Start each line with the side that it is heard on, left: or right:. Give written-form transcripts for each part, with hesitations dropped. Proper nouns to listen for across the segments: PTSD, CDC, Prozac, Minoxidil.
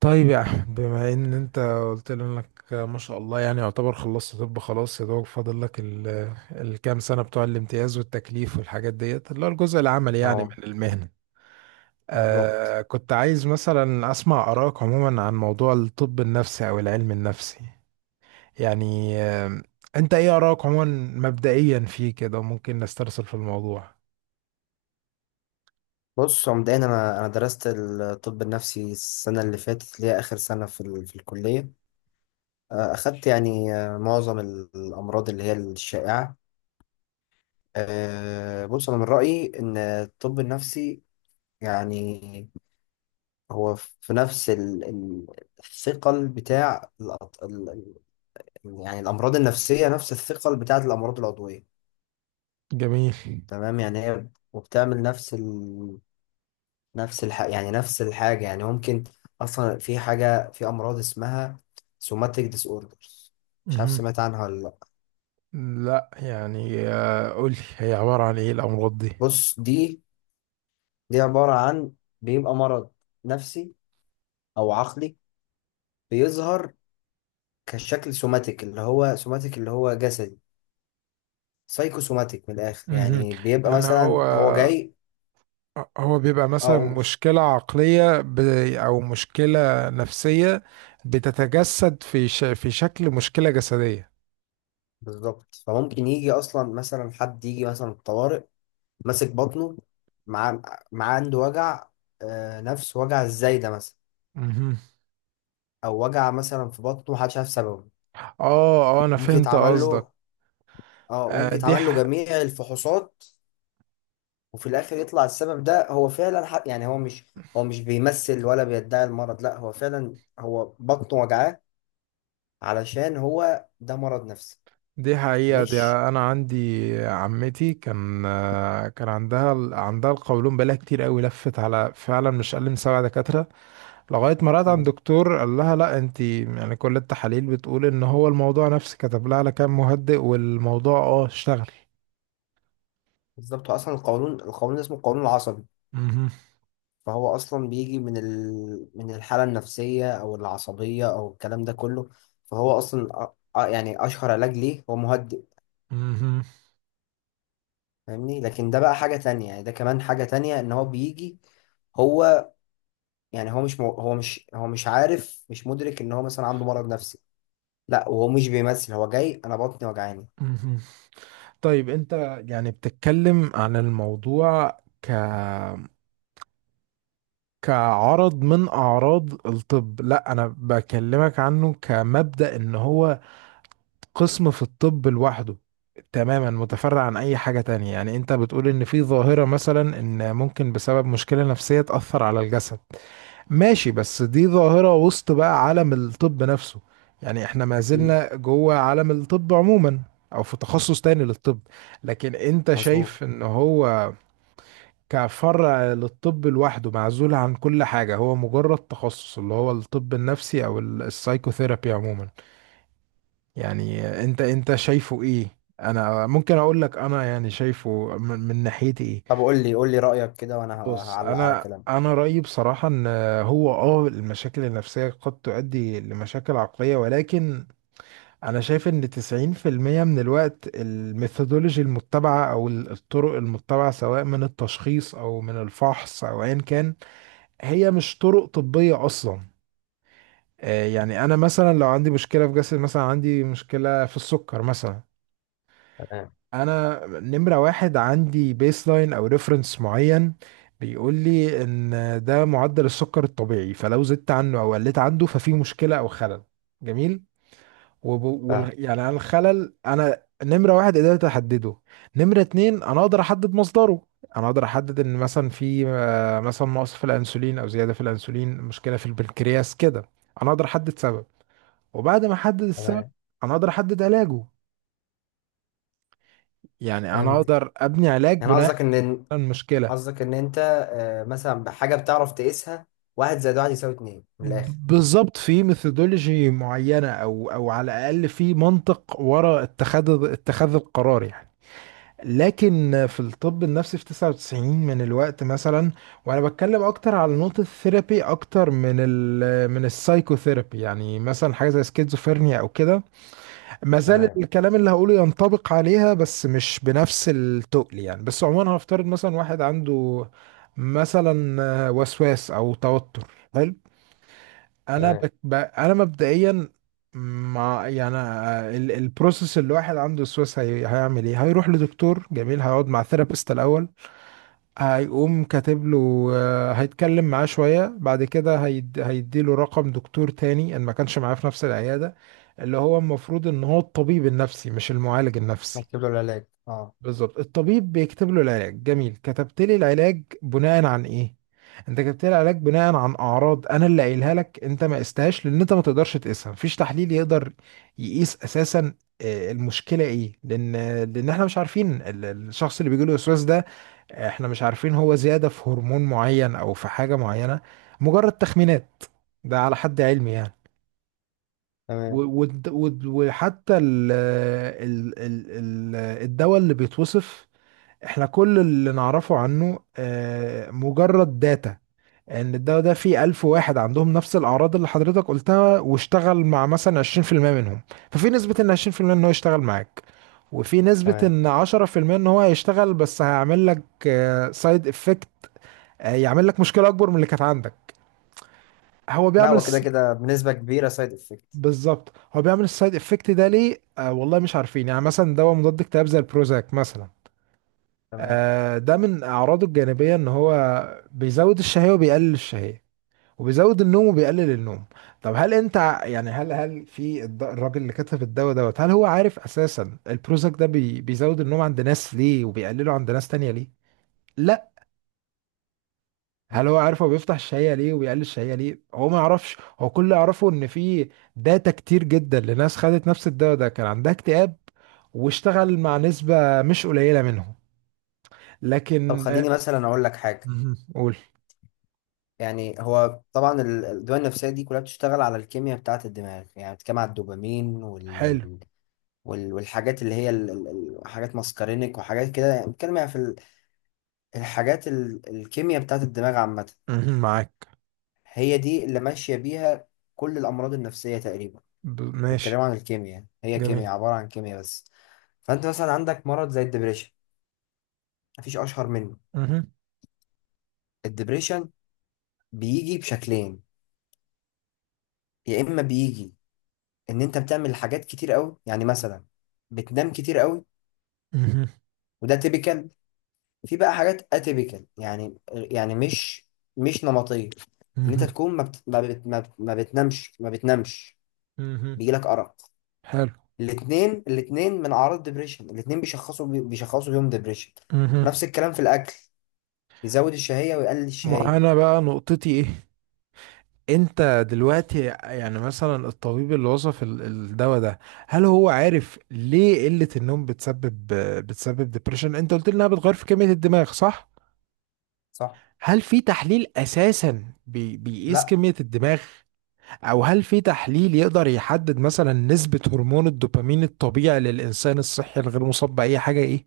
right: طيب يا احمد، بما ان انت قلت لي انك ما شاء الله يعني يعتبر خلصت. طب خلاص، يا دوب فاضل لك الكام سنه بتوع الامتياز والتكليف والحاجات ديت اللي هو الجزء العملي يعني
left: اه
right: من المهنه.
left: بالظبط.
right: كنت عايز مثلا اسمع ارائك عموما عن موضوع الطب النفسي او العلم النفسي، يعني آه انت ايه ارائك عموما؟ مبدئيا فيه كده ممكن نسترسل في الموضوع.
left: بص، هو مبدئيا انا درست الطب النفسي السنه اللي فاتت اللي هي اخر سنه في الكليه، اخدت معظم الامراض اللي هي الشائعه. بص، انا من رايي ان الطب النفسي يعني هو في نفس الثقل بتاع الامراض النفسيه نفس الثقل بتاعه الامراض العضويه.
right: جميل.
left: تمام، يعني هي وبتعمل نفس نفس الح... يعني نفس الحاجة. يعني ممكن أصلا في حاجة، في أمراض اسمها سوماتيك ديس اوردرز، مش عارف
right: مهم.
left: سمعت عنها ولا لأ.
right: لا يعني، قولي هي عباره عن ايه الامراض دي.
left: بص دي، دي عبارة عن بيبقى مرض نفسي أو عقلي بيظهر كشكل سوماتيك، اللي هو سوماتيك اللي هو جسدي، سايكو سوماتيك من الآخر.
right: مهم.
left: يعني بيبقى
right: يعني هو
left: مثلا هو جاي
right: هو بيبقى مثلا
left: أقول
right: مشكلة عقلية أو مشكلة نفسية بتتجسد في شكل مشكلة جسدية.
left: بالظبط. فممكن يجي أصلا مثلا حد يجي مثلا الطوارئ ماسك بطنه، مع مع عنده وجع، نفس وجع الزايدة مثلا،
right: مهم.
left: او وجع مثلا في بطنه محدش عارف سببه.
right: اه اه، أنا
left: ممكن
right: فهمت
left: يتعمل
right: قصدك.
left: له، اه
right: آه،
left: ممكن
right: دي
left: يتعمل له
right: ح...
left: جميع الفحوصات، وفي الاخر يطلع السبب ده هو فعلا حق. يعني هو مش، هو مش بيمثل ولا بيدعي المرض، لا هو فعلا هو بطنه وجعاه، علشان هو ده مرض نفسي.
right: دي حقيقة. دي
left: مش
right: أنا عندي عمتي كان، عندها عندها القولون بقالها كتير قوي. لفت على فعلا مش أقل من 7 دكاترة لغاية ما رأت عند
left: مم.
right: دكتور قال لها لا انت يعني كل التحاليل بتقول ان هو الموضوع نفسي. كتب لها على كام مهدئ، والموضوع اشتغل.
left: بالظبط. هو اصلا القولون، القولون اسمه القولون العصبي،
right: مهم.
left: فهو اصلا بيجي من الحاله النفسيه او العصبيه او الكلام ده كله. فهو اصلا اشهر علاج ليه هو مهدئ،
right: مهم.
left: فاهمني؟ لكن ده بقى حاجة تانية، يعني ده كمان حاجة تانية ان هو بيجي. هو هو مش، هو مش عارف، مش مدرك ان هو مثلا عنده مرض نفسي، لا، وهو مش بيمثل، هو جاي انا بطني وجعاني.
right: مهم. طيب انت يعني بتتكلم عن الموضوع كعرض من اعراض الطب. لا، انا بكلمك عنه كمبدأ ان هو قسم في الطب لوحده، تماما متفرع عن اي حاجة تانية. يعني انت بتقول ان في ظاهرة مثلا ان ممكن بسبب مشكلة نفسية تأثر على الجسد. ماشي، بس دي ظاهرة وسط بقى عالم الطب نفسه، يعني احنا ما
left: اكيد.
right: زلنا جوه عالم الطب عموما، او في تخصص تاني للطب. لكن انت
left: مظبوط.
right: شايف ان هو كفرع للطب لوحده، معزول عن كل حاجة، هو مجرد تخصص اللي هو الطب النفسي او السايكوثيرابي عموما. يعني انت شايفه ايه؟ انا ممكن اقول لك انا يعني شايفه من ناحيتي ايه.
left: طب قول لي، قول لي رأيك كده وانا
right: بص
left: هعلق على
right: انا
left: كلامك.
right: انا رايي بصراحه ان هو، المشاكل النفسيه قد تؤدي لمشاكل عقليه، ولكن انا شايف ان 90% من الوقت الميثودولوجي المتبعه او الطرق المتبعه سواء من التشخيص او من الفحص او ايا كان، هي مش طرق طبيه اصلا. يعني انا مثلا لو عندي مشكله في جسد، مثلا عندي مشكله في السكر مثلا،
left: تمام.
right: انا نمرة واحد عندي بيس لاين او ريفرنس معين بيقول لي ان ده معدل السكر الطبيعي، فلو زدت عنه او قلت عنده ففي مشكلة او خلل. جميل.
left: فاهم.
right: يعني انا الخلل انا نمرة واحد قدرت احدده. نمرة اتنين انا اقدر احدد مصدره. انا اقدر احدد ان مثلا في مثلا نقص في الانسولين او زيادة في الانسولين، مشكلة في البنكرياس كده. انا اقدر احدد سبب، وبعد ما احدد السبب
left: تمام.
right: انا اقدر احدد علاجه. يعني انا
left: فهمت.
right: اقدر ابني علاج
left: يعني
right: بناء
left: قصدك ان،
right: المشكلة.
left: قصدك ان انت مثلا بحاجة بتعرف تقيسها، واحد زائد واحد يساوي اتنين من الاخر.
right: بالظبط، في ميثودولوجي معينة، أو على الأقل في منطق وراء اتخاذ القرار يعني. لكن في الطب النفسي في 99 من الوقت مثلا، وأنا بتكلم أكتر على نقطة الثيرابي أكتر من من السايكوثيرابي. يعني مثلا حاجة زي سكيزوفرينيا أو كده، ما زال
left: تمام.
right: الكلام اللي هقوله ينطبق عليها بس مش بنفس التقل يعني. بس عموما هنفترض مثلا واحد عنده مثلا وسواس أو توتر. حلو.
left: تمام.
right: انا مبدئيا مع، يعني البروسيس اللي واحد عنده وسواس هيعمل ايه. هيروح لدكتور، جميل. هيقعد مع ثيرابيست الاول، هيقوم كاتب له، هيتكلم معاه شويه، بعد كده هيديله رقم دكتور تاني ان ما كانش معاه في نفس العياده، اللي هو المفروض ان هو الطبيب النفسي مش المعالج النفسي.
left: هتجيب له العلاج، اه.
right: بالظبط، الطبيب بيكتب له العلاج. جميل، كتبت لي العلاج بناء عن ايه؟ انت كتبت لي العلاج بناء عن اعراض انا اللي قايلها لك، انت ما قستهاش لان انت ما تقدرش تقيسها، مفيش تحليل يقدر يقيس اساسا المشكله ايه، لان احنا مش عارفين الشخص اللي بيجي له وسواس ده، احنا مش عارفين هو زياده في هرمون معين او في حاجه معينه، مجرد تخمينات. ده على حد علمي يعني. و-
left: تمام.
right: والد- والد- وحتى ال ال ال ال- الدواء اللي بيتوصف، احنا كل اللي نعرفه عنه مجرد داتا ان الدواء ده فيه 1000 واحد عندهم نفس الأعراض اللي حضرتك قلتها، واشتغل مع مثلا 20% منهم. ففي نسبة ان 20% ان هو يشتغل معاك، وفي نسبة
left: تمام.
right: ان 10% ان هو هيشتغل بس هيعمل لك سايد افكت، يعمل لك مشكلة أكبر من اللي كانت عندك. هو
left: لا،
right: بيعمل
left: هو كده
right: الس-
left: كده بنسبة كبيرة سايد افكت.
right: بالظبط، هو بيعمل السايد افكت ده ليه؟ والله مش عارفين. يعني مثلا دواء مضاد اكتئاب زي البروزاك مثلا،
left: تمام.
right: ده من أعراضه الجانبية إن هو بيزود الشهية وبيقلل الشهية، وبيزود النوم وبيقلل النوم. طب هل أنت ع- يعني هل الراجل اللي كتب الدواء دوت، هل هو عارف أساسا البروزاك ده بيزود النوم عند ناس ليه وبيقلله عند ناس تانية ليه؟ لا. هل هو عارف هو بيفتح الشهية ليه وبيقلل الشهية ليه؟ هو ما يعرفش. هو كل اللي يعرفه إن في داتا كتير جدا لناس خدت نفس الدواء ده كان عندها اكتئاب، واشتغل مع نسبة مش قليلة منهم.
left: طب
right: لكن،
left: خليني مثلا اقول لك حاجه.
right: مهم. قول.
left: يعني هو طبعا الادويه النفسيه دي كلها بتشتغل على الكيمياء بتاعه الدماغ. يعني بتتكلم على الدوبامين
right: حلو.
left: والحاجات اللي هي حاجات ماسكارينيك وحاجات كده. يعني بتتكلم يعني في الكيمياء بتاعه الدماغ عامه،
right: مهم. معاك.
left: هي دي اللي ماشيه بيها كل الامراض النفسيه تقريبا.
right: ماشي.
left: بيتكلموا عن الكيمياء، هي
right: جميل.
left: كيمياء عباره عن كيمياء بس. فانت مثلا عندك مرض زي الدبريشن، مفيش اشهر منه.
right: مهم.
left: الدبريشن بيجي بشكلين، يا اما بيجي ان انت بتعمل حاجات كتير قوي، يعني مثلا بتنام كتير قوي،
right: مهم.
left: وده تيبيكال. في بقى حاجات اتيبيكال، مش نمطيه، ان انت
right: مهم.
left: تكون ما بتنامش،
right: مهم.
left: بيجيلك ارق.
right: حلو.
left: الاثنين من اعراض ديبريشن، بيشخصوا بيهم ديبريشن.
right: مهم.
left: نفس الكلام في الاكل، يزود الشهيه ويقلل الشهيه.
right: وانا بقى نقطتي ايه؟ انت دلوقتي يعني مثلا الطبيب اللي وصف الدواء ده، هل هو عارف ليه قلة النوم بتسبب ديبريشن؟ انت قلت لي انها بتغير في كمية الدماغ، صح.
left: صح.
right: هل في تحليل اساسا بيقيس
left: لا.
right: كمية الدماغ؟ او هل في تحليل يقدر يحدد مثلا نسبة هرمون الدوبامين الطبيعي للانسان الصحي الغير مصاب بأي حاجة ايه؟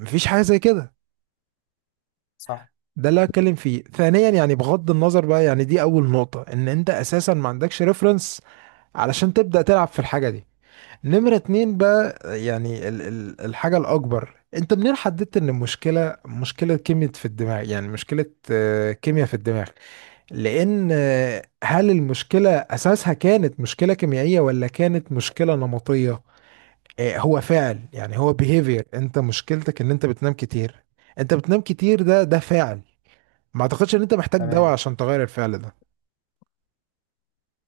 right: مفيش حاجه زي كده.
left: صح.
right: ده اللي هتكلم فيه ثانيا. يعني بغض النظر بقى، يعني دي اول نقطه، ان انت اساسا ما عندكش ريفرنس علشان تبدا تلعب في الحاجه دي. نمره اتنين بقى، يعني ال ال الحاجه الاكبر، انت منين حددت ان المشكله مشكله كيمياء في الدماغ؟ يعني مشكله كيمياء في الدماغ، لان هل المشكله اساسها كانت مشكله كيميائيه ولا كانت مشكله نمطيه؟ هو فعل، يعني هو behavior. انت مشكلتك ان انت بتنام كتير. انت بتنام كتير، ده فعل. ما اعتقدش ان انت محتاج دواء
left: تمام.
right: عشان تغير الفعل ده.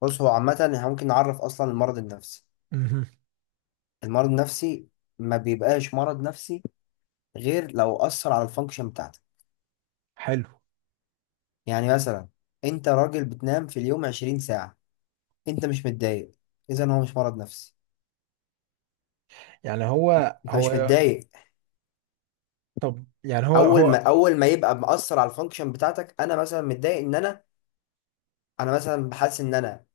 left: بص، هو عامه احنا ممكن نعرف اصلا المرض النفسي.
right: مهم.
left: المرض النفسي ما بيبقاش مرض نفسي غير لو أثر على الفانكشن بتاعتك.
right: حلو.
left: يعني مثلا أنت راجل بتنام في اليوم 20 ساعة، أنت مش متضايق، إذا هو مش مرض نفسي.
right: يعني هو
left: أنت مش
right: هو
left: متضايق.
right: طب يعني هو
left: أول
right: هو
left: ما، أول ما يبقى مأثر على الفانكشن بتاعتك، أنا مثلا متضايق إن أنا، أنا مثلا بحس إن أنا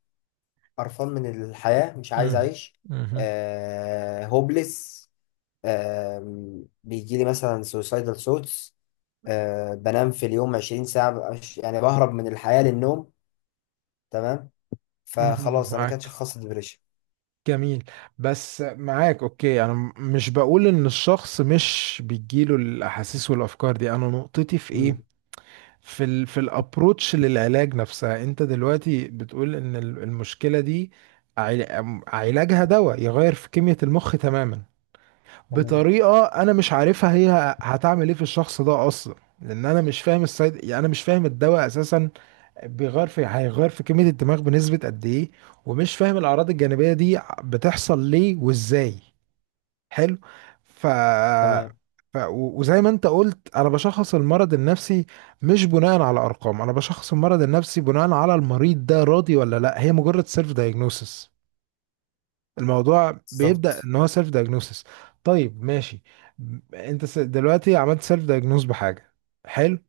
left: قرفان من الحياة، مش عايز
right: مهم.
left: أعيش،
right: مهم.
left: آه هوبلس، آه بيجي لي مثلا سوسايدال ثوتس، آه بنام في اليوم 20 ساعة، ببقى مش- يعني بهرب من الحياة للنوم، تمام،
right: مهم.
left: فخلاص أنا كده
right: معاك.
left: شخصت ديبريشن.
right: جميل. بس معاك، اوكي، انا مش بقول ان الشخص مش بيجيله الاحاسيس والافكار دي. انا نقطتي في ايه؟ في الابروتش للعلاج نفسها. انت دلوقتي بتقول ان المشكله دي، علاجها دواء يغير في كميه المخ تماما
left: تمام.
right: بطريقه انا مش عارفها هي هتعمل ايه في الشخص ده اصلا، لان انا مش فاهم السايد، يعني انا مش فاهم الدواء اساسا بيغير في هيغير في كميه الدماغ بنسبه قد ايه، ومش فاهم الاعراض الجانبيه دي بتحصل ليه وازاي. حلو. ف...
left: تمام.
right: وزي ما انت قلت، انا بشخص المرض النفسي مش بناء على ارقام، انا بشخص المرض النفسي بناء على المريض ده راضي ولا لا. هي مجرد سيلف دايجنوسس، الموضوع بيبدأ
left: بالظبط.
right: ان هو سيلف دايجنوسس. طيب ماشي. انت دلوقتي عملت سيلف دايجنوس بحاجة. حلو.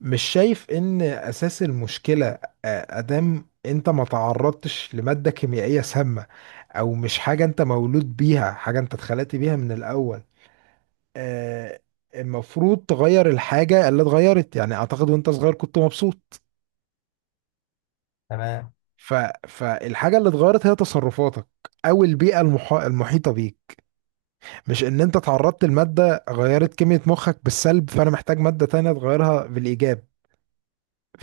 right: مش شايف ان اساس المشكلة، ادام انت ما تعرضتش لمادة كيميائية سامة او مش حاجة انت مولود بيها، حاجة انت اتخلقت بيها من الاول، آه، المفروض تغير الحاجة اللي اتغيرت؟ يعني اعتقد وانت صغير كنت مبسوط.
left: تمام.
right: ف... فالحاجة اللي اتغيرت هي تصرفاتك او البيئة المحيطة بيك، مش ان انت تعرضت لمادة غيرت كمية مخك بالسلب فانا محتاج مادة تانية تغيرها بالايجاب.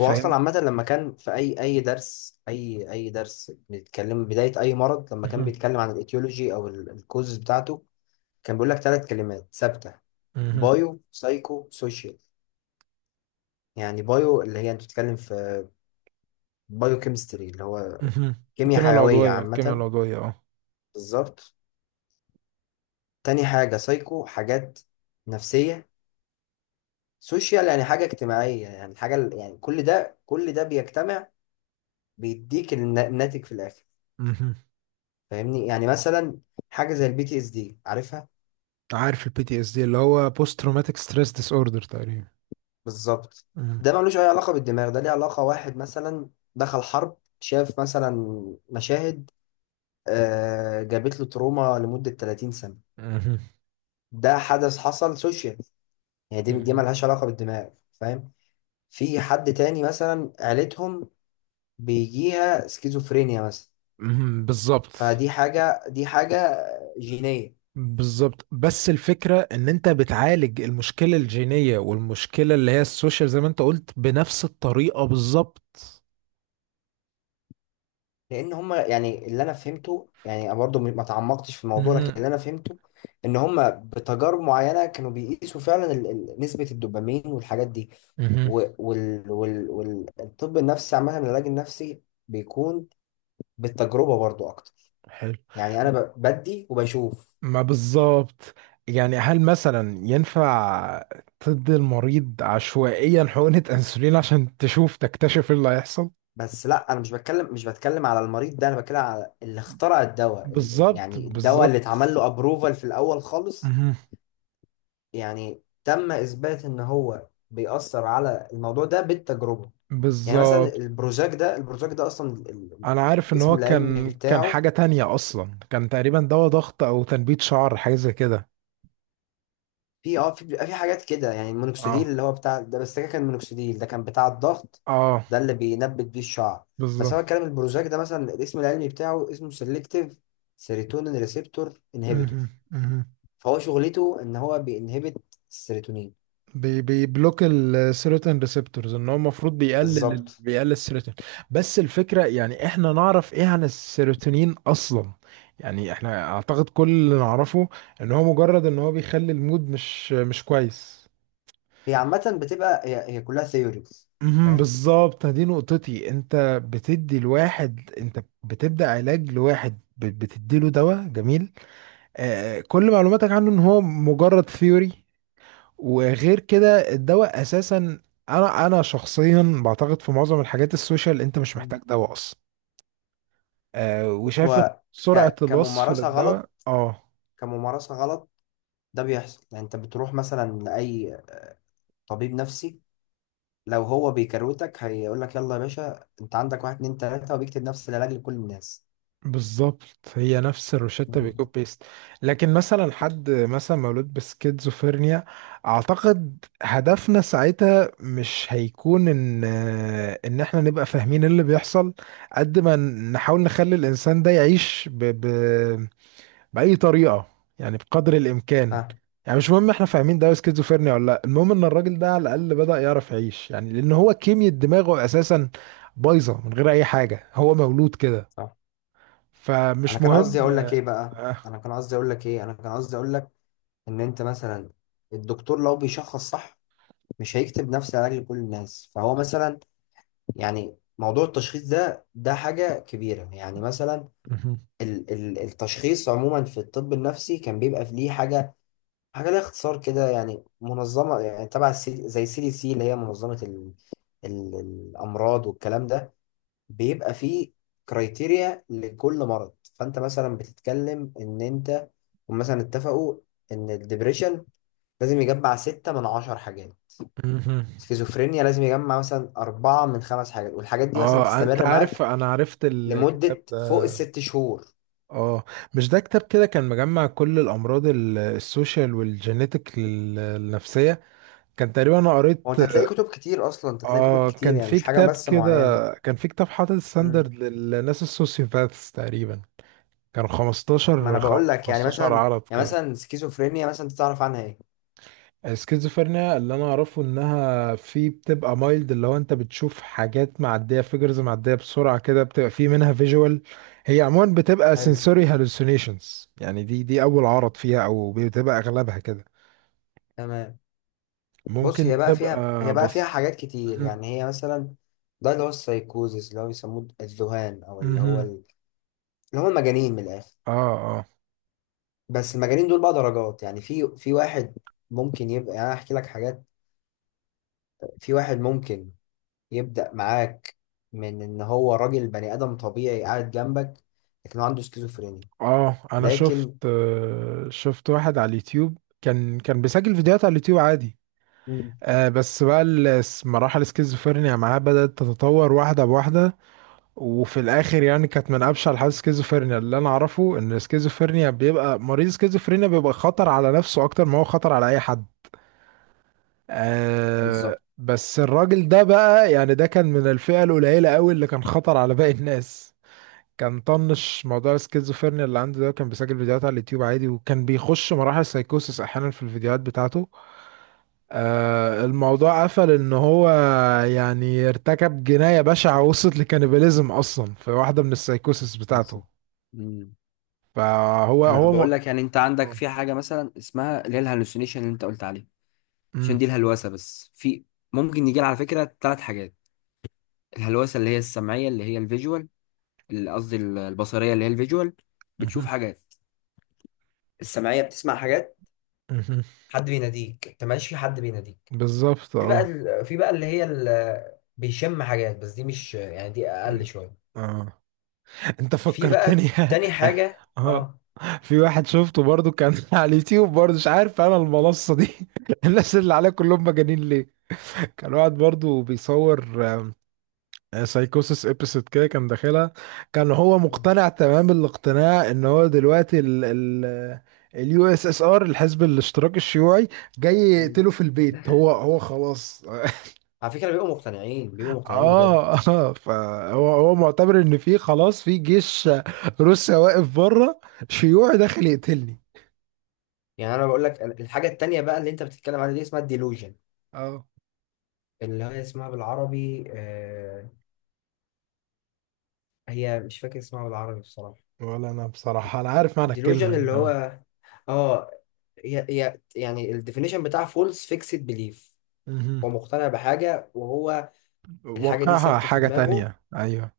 left: هو اصلا عامه لما كان في اي اي درس، اي اي درس بيتكلم بدايه اي مرض، لما كان
right: مهم.
left: بيتكلم عن الايتيولوجي او الكوزز بتاعته، كان بيقول لك 3 كلمات ثابته،
right: مهم.
left: بايو سايكو سوشيال. يعني بايو اللي هي انت بتتكلم في بايو كيمستري، اللي هو
right: مهم.
left: كيمياء
right: الكيمياء
left: حيويه
right: العضوية، الكيمياء
left: عامه،
right: العضوية اه.
left: بالظبط. تاني حاجه سايكو، حاجات نفسيه. سوشيال يعني حاجه اجتماعيه. يعني حاجه، يعني كل ده، كل ده بيجتمع بيديك الناتج في الاخر،
right: مهم.
left: فاهمني؟ يعني مثلا حاجه زي البي تي اس دي، عارفها؟
right: عارف PTSD اللي هو بوست تروماتيك ستريس ديس اوردر تقريبا.
left: بالظبط.
right: مهم.
left: ده ملوش اي علاقه بالدماغ، ده ليه علاقه. واحد مثلا دخل حرب، شاف مثلا مشاهد، جابت له تروما لمده 30 سنه،
right: مهم.
left: ده حدث حصل سوشيال. يعني دي، دي
right: مهم.
left: ملهاش علاقه بالدماغ، فاهم؟ في حد تاني مثلا عيلتهم بيجيها سكيزوفرينيا مثلا،
right: مهم. بالظبط،
left: فدي حاجه، دي حاجه جينيه.
right: بالظبط. بس الفكرة ان انت بتعالج المشكلة الجينية والمشكلة اللي هي السوشيال زي ما انت قلت بنفس الطريقة بالظبط.
left: لان هم، يعني اللي انا فهمته يعني، أنا برضه ما تعمقتش في الموضوع، لكن
right: مهم.
left: اللي انا فهمته ان هم بتجارب معينه كانوا بيقيسوا فعلا نسبه الدوبامين والحاجات دي.
right: مهم.
left: والطب النفسي عامه، العلاج النفسي بيكون بالتجربه برضه اكتر.
right: حلو.
left: يعني انا بدي وبشوف.
right: ما بالظبط، يعني هل مثلا ينفع تدي المريض عشوائيا حقنة انسولين عشان تشوف تكتشف ايه اللي هيحصل؟
left: بس لا، انا مش بتكلم، مش بتكلم على المريض ده، انا بتكلم على اللي اخترع الدواء،
right: بالظبط،
left: الدواء اللي
right: بالظبط.
left: اتعمل له ابروفال في الاول خالص.
right: مهم.
left: يعني تم إثبات إن هو بيأثر على الموضوع ده بالتجربة. يعني مثلا
right: بالظبط.
left: البروجاك ده،
right: انا عارف ان
left: الاسم
right: هو
left: العلمي
right: كان
left: بتاعه،
right: حاجة تانية اصلا، كان تقريبا دواء ضغط او تنبيت شعر حاجة زي كده.
left: في اه في بيبقى في حاجات كده، يعني المونوكسيديل
right: اه.
left: اللي هو بتاع ده، بس ده كان مونوكسيديل، ده كان بتاع الضغط،
right: اه.
left: ده اللي بينبت بيه الشعر. بس
right: بالظبط.
left: انا بتكلم البروجاك ده مثلا، الاسم العلمي بتاعه اسمه سيلكتيف سيروتونين ريسبتور
right: مهم.
left: انهبيتور.
right: مهم.
left: فهو شغلته ان هو بينهبت السيروتونين.
right: بيبلوك السيروتين ريسبتورز، ان هو المفروض بيقلل
left: بالظبط.
right: بيقلل السيروتين. بس الفكره يعني احنا نعرف ايه عن السيروتونين اصلا؟ يعني احنا اعتقد كل اللي نعرفه ان هو بيخلي المود مش كويس.
left: هي عامة بتبقى هي كلها ثيوريز،
right: مهم.
left: فاهم.
right: بالظبط، دي نقطتي. انت بتدي الواحد، انت بتبدا علاج لواحد بتدي له دواء، جميل. كل معلوماتك عنه ان هو مجرد ثيوري. وغير كده الدواء اساسا، انا شخصيا بعتقد في معظم الحاجات السوشيال انت مش محتاج دواء اصلا. وشايف ان
left: هو
right: سرعة الوصف
left: كممارسة غلط،
right: للدواء اه
left: كممارسة غلط. ده بيحصل، يعني انت بتروح مثلا لأي طبيب نفسي، لو هو بيكروتك هيقول لك يلا يا باشا، انت عندك واحد اتنين تلاتة، وبيكتب نفس العلاج لكل الناس.
right: بالظبط، هي نفس الروشتة بيكوب بيست. لكن مثلا حد مثلا مولود بسكيزوفرينيا، اعتقد هدفنا ساعتها مش هيكون ان احنا نبقى فاهمين اللي بيحصل قد ما نحاول نخلي الانسان ده يعيش بأي طريقة، يعني بقدر الإمكان.
left: اه.
right: يعني مش مهم احنا فاهمين ده سكيزوفرينيا ولا لا، المهم ان الراجل ده على الأقل بدأ يعرف يعيش، يعني لأن هو كيمياء دماغه أساسا بايظة من غير أي حاجة، هو مولود كده.
left: صح. انا
right: فمش
left: كان
right: مهم
left: قصدي اقول لك ايه
right: اه
left: بقى،
right: آه.
left: انا كان قصدي اقول لك انا كان قصدي اقول لك ان انت مثلا، الدكتور لو بيشخص صح مش هيكتب نفس العلاج لكل الناس. فهو مثلا، يعني موضوع التشخيص ده، ده حاجة كبيرة. يعني مثلا
right: مهم.
left: التشخيص عموما في الطب النفسي كان بيبقى في ليه حاجه، حاجه ليها اختصار كده، يعني منظمه، يعني تبع زي سي دي سي، اللي هي منظمه ال ال الامراض والكلام ده. بيبقى فيه كرايتيريا لكل مرض. فانت مثلا بتتكلم ان انت، هم مثلا اتفقوا ان الدبريشن لازم يجمع 6 من 10 حاجات،
right: مهم.
left: سكيزوفرينيا لازم يجمع مثلا 4 من 5 حاجات، والحاجات دي مثلا
right: انت
left: تستمر
right: عارف،
left: معاك
right: انا عرفت الكتاب
left: لمدة فوق
right: ده.
left: ال 6 شهور.
right: اه. مش ده كتاب كده كان مجمع كل الامراض السوشيال والجينيتك النفسية، كان تقريبا، انا
left: هو
right: قريت.
left: انت هتلاقي كتب كتير اصلا، انت هتلاقي كتب
right: اه،
left: كتير
right: كان
left: يعني،
right: في
left: مش حاجه
right: كتاب
left: بس
right: كده،
left: معينه.
right: كان في كتاب حاطط
left: امم.
right: ستاندرد للناس السوسيوباثs تقريبا، كانوا
left: ما انا بقول لك، يعني
right: 15
left: مثلا،
right: عرض
left: يعني
right: كده.
left: مثلا سكيزوفرينيا مثلا، انت تعرف عنها ايه؟
right: السكيزوفرينيا اللي انا اعرفه انها في، بتبقى مايلد اللي هو انت بتشوف حاجات معديه، فيجرز معديه بسرعه كده، بتبقى في منها فيجوال. هي عموما بتبقى
left: حلو.
right: sensory hallucinations. يعني دي اول عرض فيها او بتبقى اغلبها كده.
left: تمام. بص، هي
right: ممكن
left: بقى فيها، هي
right: تبقى
left: بقى فيها
right: بص.
left: حاجات كتير.
right: مهم.
left: يعني هي مثلا ده اللي هو السايكوزيس، اللي هو بيسموه الذهان، او اللي هو
right: مهم.
left: اللي هم المجانين من الاخر.
right: اه
left: بس المجانين دول بقى درجات. يعني في، في واحد ممكن يبقى، يعني انا احكي لك حاجات. في واحد ممكن يبدأ معاك من ان هو راجل بني ادم طبيعي قاعد جنبك، لكن هو عنده سكيزوفرينيا.
right: اه، انا شفت،
left: لكن
right: شفت واحد على اليوتيوب، كان بيسجل فيديوهات على اليوتيوب عادي.
left: مم.
right: بس بقى مراحل السكيزوفرينيا معاه بدأت تتطور واحدة بواحدة، وفي الآخر يعني كانت من أبشع الحالات. السكيزوفرينيا اللي أنا أعرفه إن السكيزوفرينيا بيبقى مريض السكيزوفرينيا بيبقى خطر على نفسه أكتر ما هو خطر على أي حد.
left: بالظبط.
right: بس الراجل ده بقى، يعني ده كان من الفئة القليلة قوي اللي كان خطر على باقي الناس. كان طنش موضوع السكيزوفرينيا اللي عنده ده، كان بيسجل فيديوهات على اليوتيوب عادي، وكان بيخش مراحل سايكوسس احيانا في الفيديوهات بتاعته. الموضوع قفل ان هو يعني ارتكب جناية بشعة وصلت لكانيباليزم اصلا في واحدة من السايكوسس بتاعته.
left: بالظبط. مم.
right: فهو
left: انا
right: هو م...
left: بقول لك، يعني انت عندك
right: مم.
left: في حاجه مثلا اسمها اللي هي الهلوسينيشن اللي انت قلت عليه، عشان دي الهلوسه، بس في ممكن يجي على فكره 3 حاجات. الهلوسه اللي هي السمعيه، اللي هي الفيجوال، البصريه اللي هي الفيجوال، بتشوف
right: مهم.
left: حاجات. السمعيه بتسمع حاجات،
right: مهم.
left: حد بيناديك، انت ماشي في حد بيناديك.
right: بالظبط.
left: في بقى
right: اه.
left: بيشم حاجات، بس دي مش يعني، دي اقل
right: مم.
left: شويه.
right: اه. انت
left: في
right: فكرتني.
left: بقى تاني حاجه،
right: اه،
left: اه.
right: في واحد شفته برضو كان على اليوتيوب برضو، مش عارف انا المنصة دي الناس اللي عليها كلهم مجانين ليه. كان واحد برضو بيصور سايكوسس ابيسود كده كان داخلها. كان هو مقتنع تمام الاقتناع ان هو دلوقتي ال ال USSR، الحزب الاشتراكي الشيوعي، جاي
left: مم.
right: يقتله في البيت. هو خلاص،
left: على فكرة بيبقوا مقتنعين، بيبقوا مقتنعين بجد.
right: اه اه، فهو معتبر ان في خلاص، في جيش روسيا واقف بره، شيوعي داخل يقتلني.
left: يعني انا بقول لك الحاجة التانية بقى اللي انت بتتكلم عليها دي اسمها الديلوجن،
right: اه.
left: اللي هي اسمها بالعربي آه، هي مش فاكر اسمها بالعربي بصراحة.
right: ولا انا بصراحة، انا عارف معنى الكلمة
left: ديلوجن
right: يعني.
left: اللي
right: اه.
left: هو اه، هي يعني الديفينيشن بتاع فولس فيكسد بليف،
right: مهم.
left: هو مقتنع بحاجة وهو، الحاجة دي
right: واقعها
left: ثابتة في
right: حاجة
left: دماغه،
right: تانية، ايوه.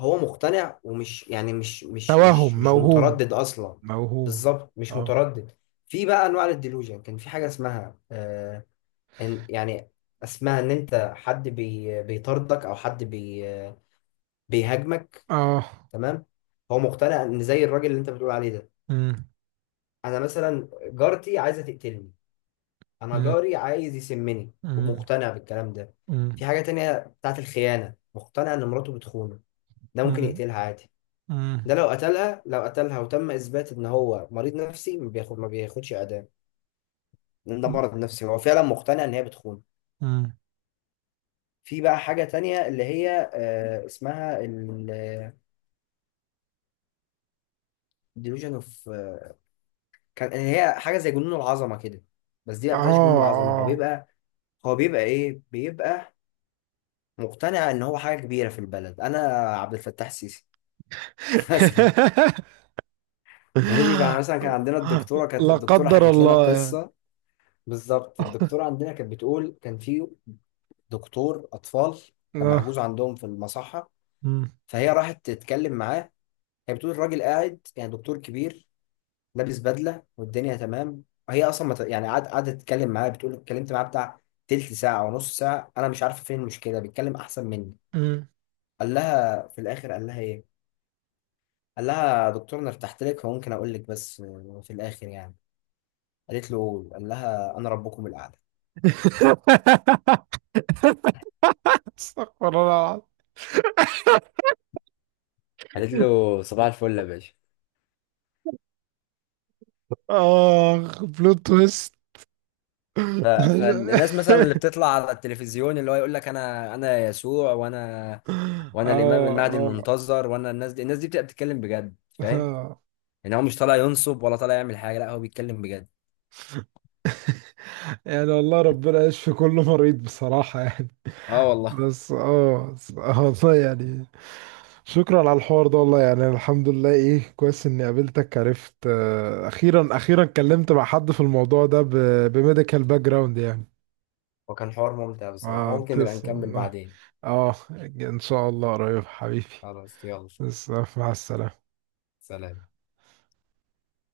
left: هو مقتنع، ومش يعني
right: توهم،
left: مش
right: موهوم.
left: متردد اصلا.
right: موهوم.
left: بالظبط، مش
right: اه.
left: متردد. في بقى انواع للديلوجن، كان في حاجة اسمها آه، إن يعني اسمها ان انت، حد بي بيطاردك، او حد بي بيهاجمك.
right: اه.
left: تمام. هو مقتنع ان، زي الراجل اللي انت بتقول عليه ده،
right: مم.
left: انا مثلا جارتي عايزه تقتلني، انا
right: مم.
left: جاري عايز يسمني،
right: مم.
left: ومقتنع بالكلام ده. في
right: مم.
left: حاجه تانية بتاعت الخيانه، مقتنع ان مراته بتخونه، ده ممكن
right: مم.
left: يقتلها عادي. ده
right: مم.
left: لو قتلها، لو قتلها وتم اثبات ان هو مريض نفسي، ما بياخد، ما بياخدش اعدام، لان ده مرض نفسي، هو فعلا مقتنع ان هي بتخونه.
right: مم.
left: في بقى حاجه تانية اللي هي اسمها ديلوجن اوف، كان هي حاجه زي جنون العظمه كده، بس دي ما
right: اه
left: بتبقاش جنون العظمه. هو
right: اه.
left: بيبقى هو بيبقى ايه بيبقى مقتنع ان هو حاجه كبيره في البلد، انا عبد الفتاح السيسي مثلا. ماشي. فاحنا مثلا كان عندنا الدكتوره، كانت
right: لا
left: الدكتوره
right: قدر
left: حكت لنا
right: الله يعني.
left: قصه. بالظبط. الدكتوره عندنا كانت بتقول كان في دكتور اطفال كان
right: آه.
left: محجوز عندهم في المصحه،
right: مم.
left: فهي راحت تتكلم معاه. هي بتقول الراجل قاعد يعني دكتور كبير لابس بدله، والدنيا تمام. هي اصلا ما ت- يعني قعد- قعدت تتكلم معايا، بتقول اتكلمت معاها بتاع تلت ساعه ونص ساعه، انا مش عارفه فين المشكله، بيتكلم احسن مني.
right: مم.
left: قال لها في الاخر قال لها ايه، قال لها يا دكتور انا ارتحت لك فممكن اقول لك، بس في الاخر يعني، قالت له قول، قال لها انا ربكم الاعلى،
right: استغفر الله
left: قالت
right: العظيم.
left: له صباح الفل يا باشا.
right: اخ، بلوت تويست.
left: فالناس مثلا اللي بتطلع على التلفزيون اللي هو يقول لك انا، يسوع، وانا،
right: اه
left: وانا الامام المهدي
right: اه.
left: المنتظر، وانا، الناس دي، الناس دي بتبقى بتتكلم بجد، فاهم؟
right: آه.
left: يعني هو مش طالع ينصب، ولا طالع يعمل حاجه، لا هو بيتكلم بجد.
right: يعني والله ربنا يشفي كل مريض بصراحة يعني.
left: اه والله.
right: بس والله يعني، شكرا على الحوار ده، والله. يعني الحمد لله، ايه كويس اني قابلتك، عرفت اخيرا اخيرا اتكلمت مع حد في الموضوع ده بميديكال باك جراوند يعني.
left: وكان حوار ممتع بصراحه،
right: اه
left: ممكن نبقى
right: تسلم
left: نكمل
right: والله.
left: بعدين.
right: اه. ان شاء الله قريب حبيبي.
left: خلاص يلا،
right: بس مع السلامة.
left: سلام.